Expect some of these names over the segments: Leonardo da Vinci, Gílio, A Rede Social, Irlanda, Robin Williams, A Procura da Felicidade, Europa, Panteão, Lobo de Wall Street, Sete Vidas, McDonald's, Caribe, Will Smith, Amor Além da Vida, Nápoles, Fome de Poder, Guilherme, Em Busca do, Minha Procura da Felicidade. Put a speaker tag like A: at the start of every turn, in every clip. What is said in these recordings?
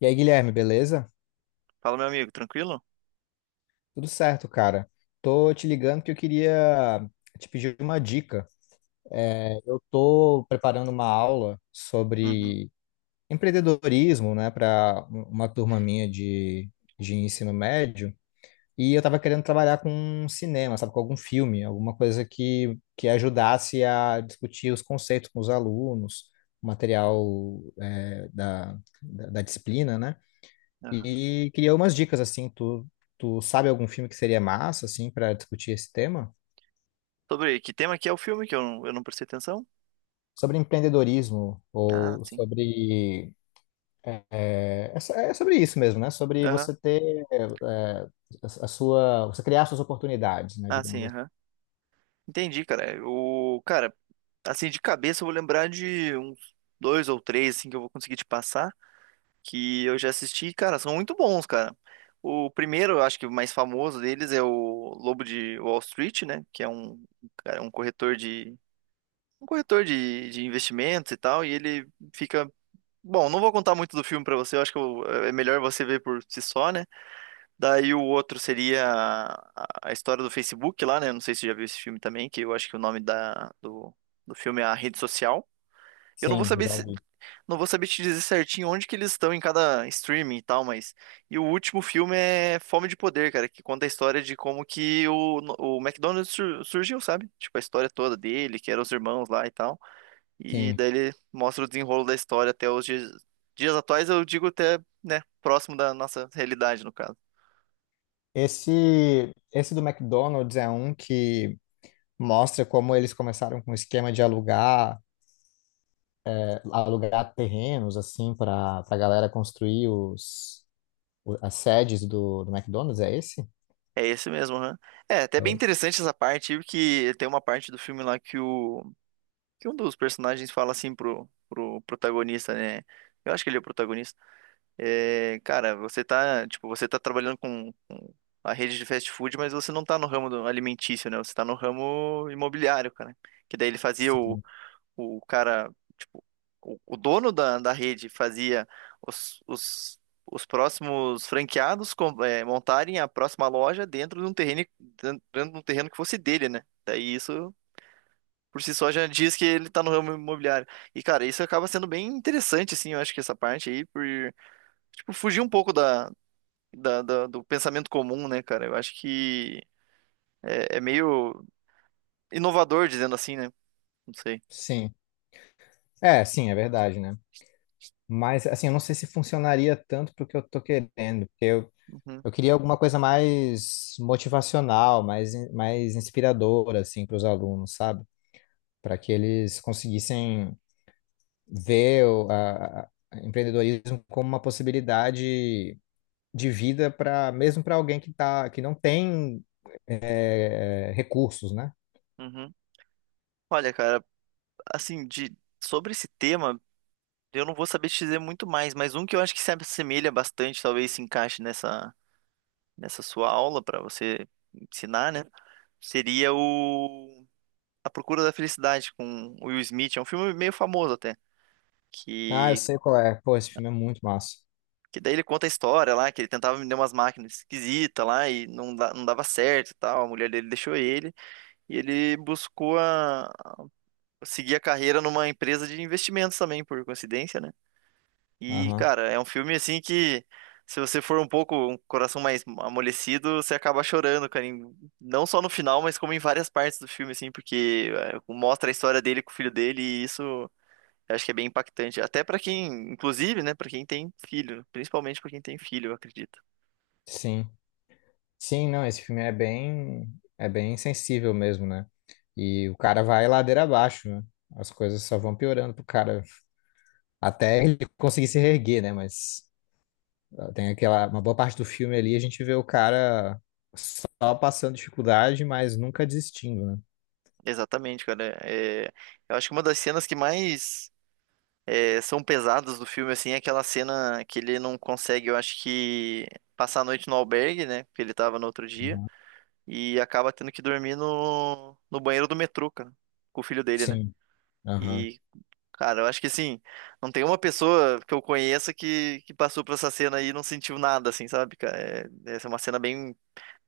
A: E aí, Guilherme, beleza?
B: Fala, meu amigo, tranquilo?
A: Tudo certo, cara. Tô te ligando que eu queria te pedir uma dica. Eu tô preparando uma aula
B: Uhum,
A: sobre empreendedorismo, né, para uma turma minha de ensino médio. E eu tava querendo trabalhar com cinema, sabe, com algum filme, alguma coisa que ajudasse a discutir os conceitos com os alunos, o material, da, da disciplina, né?
B: aham.
A: E queria umas dicas assim, tu sabe algum filme que seria massa assim para discutir esse tema?
B: Sobre que tema que é o filme que eu não prestei atenção?
A: Sobre empreendedorismo
B: Ah,
A: ou
B: sim.
A: sobre é sobre isso mesmo, né? Sobre
B: Aham.
A: você ter a sua, você criar suas oportunidades, né?
B: Ah,
A: Digamos
B: sim,
A: assim.
B: aham. Entendi, cara. O cara, assim, de cabeça eu vou lembrar de uns dois ou três assim que eu vou conseguir te passar, que eu já assisti, cara, são muito bons, cara. O primeiro, eu acho que o mais famoso deles é o Lobo de Wall Street, né, que é um, cara, um corretor de investimentos e tal, e ele fica. Bom, não vou contar muito do filme pra você, eu acho que é melhor você ver por si só, né? Daí o outro seria a história do Facebook lá, né? Não sei se você já viu esse filme também, que eu acho que o nome do filme é A Rede Social. Eu não vou
A: Sim, eu
B: saber
A: já
B: se-
A: vi.
B: Não vou saber te dizer certinho onde que eles estão em cada streaming e tal. Mas e o último filme é Fome de Poder, cara, que conta a história de como que o McDonald's surgiu, sabe? Tipo a história toda dele, que eram os irmãos lá e tal. E
A: Sim.
B: daí ele mostra o desenrolo da história até os dias atuais, eu digo até, né, próximo da nossa realidade, no caso.
A: Esse do McDonald's é um que mostra como eles começaram com o esquema de alugar terrenos assim para a galera construir as sedes do McDonald's, é esse?
B: É esse mesmo, né? É, até bem
A: É,
B: interessante essa parte, porque tem uma parte do filme lá que o que um dos personagens fala assim pro, pro protagonista, né? Eu acho que ele é o protagonista. É, cara, você tá, tipo, você tá trabalhando com a rede de fast food, mas você não tá no ramo alimentício, né? Você tá no ramo imobiliário, cara. Que daí ele fazia o
A: sim.
B: cara, tipo, o dono da rede fazia os, os, os próximos franqueados montarem a próxima loja dentro de um terreno, que fosse dele, né? Daí isso por si só já diz que ele tá no ramo imobiliário. E, cara, isso acaba sendo bem interessante, assim, eu acho que essa parte aí, tipo, fugir um pouco do pensamento comum, né, cara? Eu acho que é meio inovador, dizendo assim, né? Não sei.
A: Sim. É, sim, é verdade, né? Mas, assim, eu não sei se funcionaria tanto porque eu tô querendo,
B: Uhum,
A: eu queria alguma coisa mais motivacional, mais inspiradora, assim, para os alunos, sabe? Para que eles conseguissem ver a empreendedorismo como uma possibilidade de vida para mesmo para alguém que tá, que não tem recursos, né?
B: uhum. Olha, cara, assim, de sobre esse tema, eu não vou saber te dizer muito mais, mas um que eu acho que se assemelha bastante, talvez se encaixe nessa sua aula para você ensinar, né? Seria o A Procura da Felicidade com o Will Smith, é um filme meio famoso até,
A: Ah, eu
B: que
A: sei qual é. Pô, esse filme é muito massa.
B: que daí ele conta a história lá, que ele tentava vender umas máquinas esquisitas lá e não, não dava certo e tal, a mulher dele deixou ele e ele buscou seguir a carreira numa empresa de investimentos também, por coincidência, né? E,
A: Aham.
B: cara, é um filme assim que se você for um pouco um coração mais amolecido, você acaba chorando, cara, não só no final, mas como em várias partes do filme assim, porque mostra a história dele com o filho dele e isso eu acho que é bem impactante, até pra quem, inclusive, né, pra quem tem filho, principalmente pra quem tem filho, eu acredito.
A: Sim. Sim, não, esse filme é bem sensível mesmo, né? E o cara vai ladeira abaixo, né? As coisas só vão piorando pro cara até ele conseguir se reerguer, né? Mas tem aquela uma boa parte do filme ali a gente vê o cara só passando dificuldade, mas nunca desistindo, né?
B: Exatamente, cara. É, eu acho que uma das cenas que mais são pesadas do filme assim é aquela cena que ele não consegue, eu acho que passar a noite no albergue, né, porque ele tava no outro dia, e acaba tendo que dormir no banheiro do metrô, cara, com o filho dele, né?
A: Sim. Aham.
B: E, cara, eu acho que assim, não tem uma pessoa que eu conheça que passou por essa cena aí e não sentiu nada, assim, sabe, cara? É, essa é uma cena bem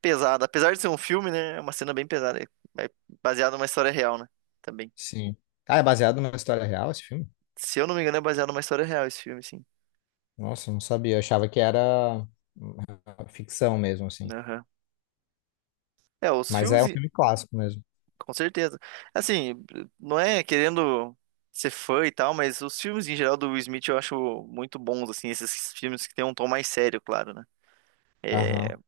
B: pesada. Apesar de ser um filme, né? É uma cena bem pesada. É baseado numa história real, né? Também.
A: Sim. Ah, é baseado numa história real esse filme?
B: Se eu não me engano, é baseado numa história real esse filme, sim.
A: Nossa, não sabia, eu achava que era ficção mesmo assim.
B: Aham. É, os
A: Mas é um
B: filmes.
A: filme clássico mesmo.
B: Com certeza. Assim, não é querendo ser fã e tal, mas os filmes em geral do Will Smith eu acho muito bons, assim, esses filmes que tem um tom mais sério, claro, né?
A: Aham.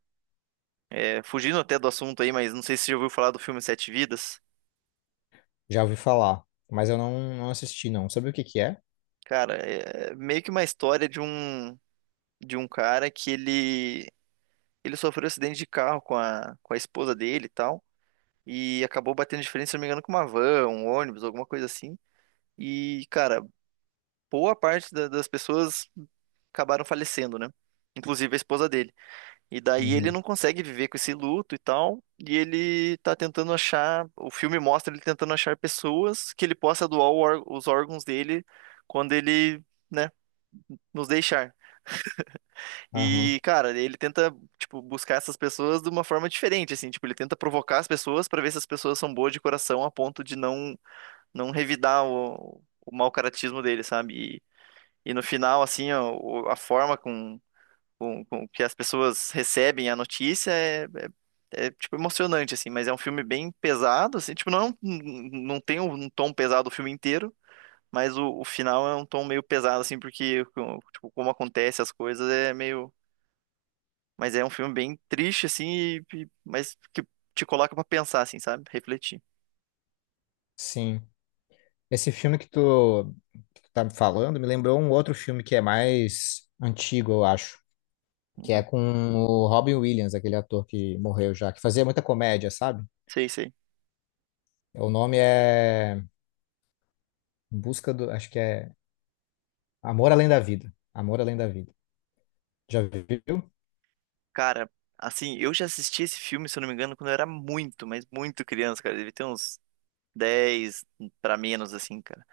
B: É, fugindo até do assunto aí, mas não sei se você já ouviu falar do filme Sete Vidas.
A: Já ouvi falar, mas eu não, não assisti, não. Sabe o que que é?
B: Cara, é meio que uma história de um cara que ele sofreu um acidente de carro com a esposa dele e tal, e acabou batendo de frente, se não me engano, com uma van, um ônibus, alguma coisa assim. E, cara, boa parte das pessoas acabaram falecendo, né? Inclusive a esposa dele. E daí ele
A: Uhum.
B: não consegue viver com esse luto e tal. E ele tá tentando achar. O filme mostra ele tentando achar pessoas que ele possa doar os órgãos dele quando ele, né, nos deixar.
A: Aham.
B: E, cara, ele tenta, tipo, buscar essas pessoas de uma forma diferente, assim. Tipo, ele tenta provocar as pessoas pra ver se as pessoas são boas de coração a ponto de não revidar o mau caratismo dele, sabe? E no final, assim, ó, o- a forma com que as pessoas recebem a notícia tipo, emocionante, assim. Mas é um filme bem pesado, assim. Tipo, não, não tem um tom pesado o filme inteiro, mas o final é um tom meio pesado, assim, porque, com- tipo, como acontece as coisas é meio. Mas é um filme bem triste, assim, mas que te coloca pra pensar, assim, sabe? Refletir.
A: Sim. Esse filme que tu tá me falando me lembrou um outro filme que é mais antigo, eu acho. Que é
B: Uhum.
A: com o Robin Williams, aquele ator que morreu já, que fazia muita comédia, sabe?
B: Sei, sei.
A: O nome é Em Busca do. Acho que é Amor Além da Vida. Amor Além da Vida. Já viu?
B: Cara, assim, eu já assisti esse filme, se eu não me engano, quando eu era muito, mas muito criança, cara. Deve ter uns 10 pra menos, assim, cara.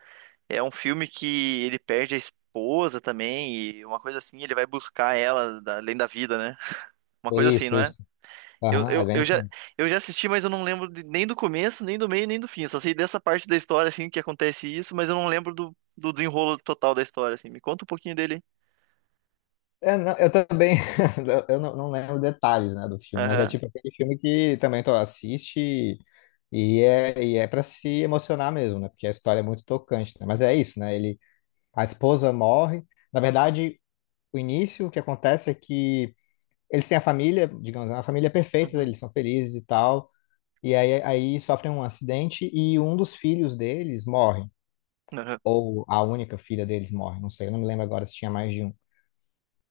B: É um filme que ele perde a esposa também, e uma coisa assim, ele vai buscar ela além da vida, né? Uma coisa assim,
A: Isso,
B: não é?
A: isso.
B: Eu,
A: Aham, é
B: eu,
A: bem
B: eu já,
A: isso.
B: eu já assisti, mas eu não lembro nem do começo, nem do meio, nem do fim. Eu só sei dessa parte da história, assim, que acontece isso, mas eu não lembro do desenrolo total da história, assim. Me conta um pouquinho dele, hein?
A: É, não, eu também, eu não, não lembro detalhes, né, do filme, mas é
B: Aham,
A: tipo aquele filme que também tu assiste e e é para se emocionar mesmo, né, porque a história é muito tocante, né, mas é isso, né, ele, a esposa morre, na verdade, o início, o que acontece é que eles têm a família, digamos, a família perfeita,
B: uhum,
A: eles são felizes e tal, aí sofrem um acidente e um dos filhos deles morre,
B: aham,
A: ou a única filha deles morre, não sei, eu não me lembro agora se tinha mais de um.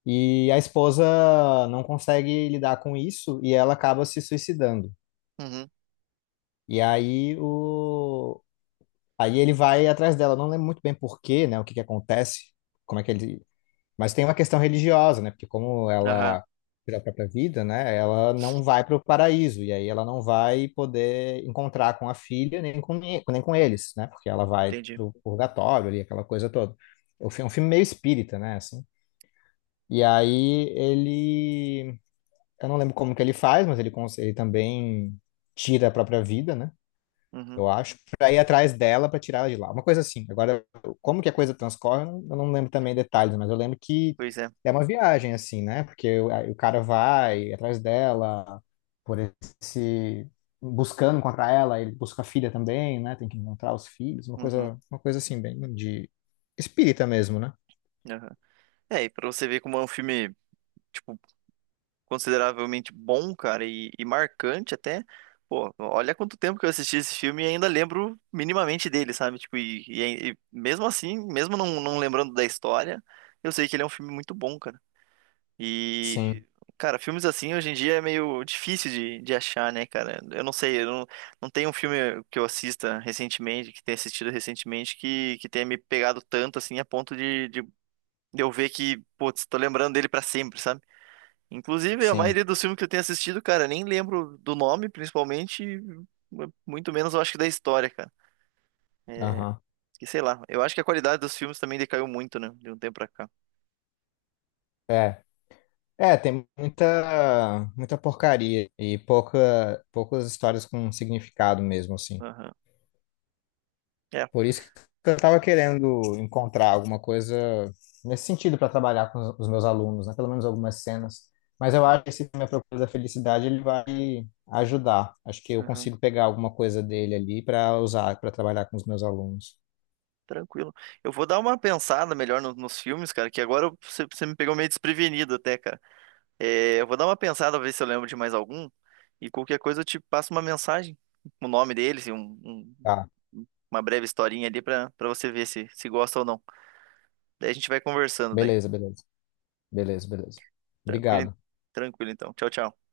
A: E a esposa não consegue lidar com isso e ela acaba se suicidando.
B: uhum,
A: E aí o Aí ele vai atrás dela, não lembro muito bem por quê, né, o que que acontece, como é que ele, mas tem uma questão religiosa, né, porque como
B: aham,
A: ela tirou a própria vida, né, ela não vai para o paraíso e aí ela não vai poder encontrar com a filha nem com nem com eles, né, porque ela vai
B: entendi.
A: para o purgatório ali, aquela coisa toda. É um filme meio espírita, né, assim. E aí ele Eu não lembro como que ele faz, mas ele também tira a própria vida, né?
B: Uhum,
A: Eu acho, pra ir atrás dela, pra tirar ela de lá. Uma coisa assim. Agora, como que a coisa transcorre, eu não lembro também detalhes, mas eu lembro que
B: pois é.
A: é uma viagem, assim, né? Porque o, aí o cara vai atrás dela, por esse... buscando encontrar ela, ele busca a filha também, né? Tem que encontrar os filhos,
B: Uhum,
A: uma coisa assim, bem de espírita mesmo, né?
B: aham. É, e pra você ver como é um filme, tipo, consideravelmente bom, cara, e marcante até. Pô, olha quanto tempo que eu assisti esse filme e ainda lembro minimamente dele, sabe? Tipo, e mesmo assim, mesmo não, não lembrando da história, eu sei que ele é um filme muito bom, cara. E,
A: Sim,
B: cara, filmes assim hoje em dia é meio difícil de achar, né, cara? Eu não sei, eu não, não tem um filme que eu assista recentemente, que tenha assistido recentemente, que tenha me pegado tanto, assim, a ponto de eu ver que, putz, tô lembrando dele pra sempre, sabe? Inclusive, a
A: sim.
B: maioria dos filmes que eu tenho assistido, cara, nem lembro do nome, principalmente, e muito menos eu acho que da história, cara. É,
A: Aham.
B: que sei lá, eu acho que a qualidade dos filmes também decaiu muito, né, de um tempo pra cá.
A: É, é, tem muita porcaria e poucas histórias com significado mesmo, assim.
B: Aham. É,
A: Por isso que eu tava querendo encontrar alguma coisa nesse sentido para trabalhar com os meus alunos, né? Pelo menos algumas cenas. Mas eu acho que esse Minha Procura da Felicidade ele vai ajudar. Acho que eu
B: aham.
A: consigo pegar alguma coisa dele ali para usar, para trabalhar com os meus alunos.
B: Tranquilo. Eu vou dar uma pensada melhor nos filmes, cara, que agora você me pegou meio desprevenido até, cara. É, eu vou dar uma pensada, ver se eu lembro de mais algum, e qualquer coisa eu te passo uma mensagem, o nome deles e
A: Tá,
B: uma breve historinha ali pra você ver se, gosta ou não. Daí a gente vai conversando daí.
A: beleza, beleza, beleza, beleza.
B: Tranquilo,
A: Obrigado.
B: tranquilo então. Tchau, tchau.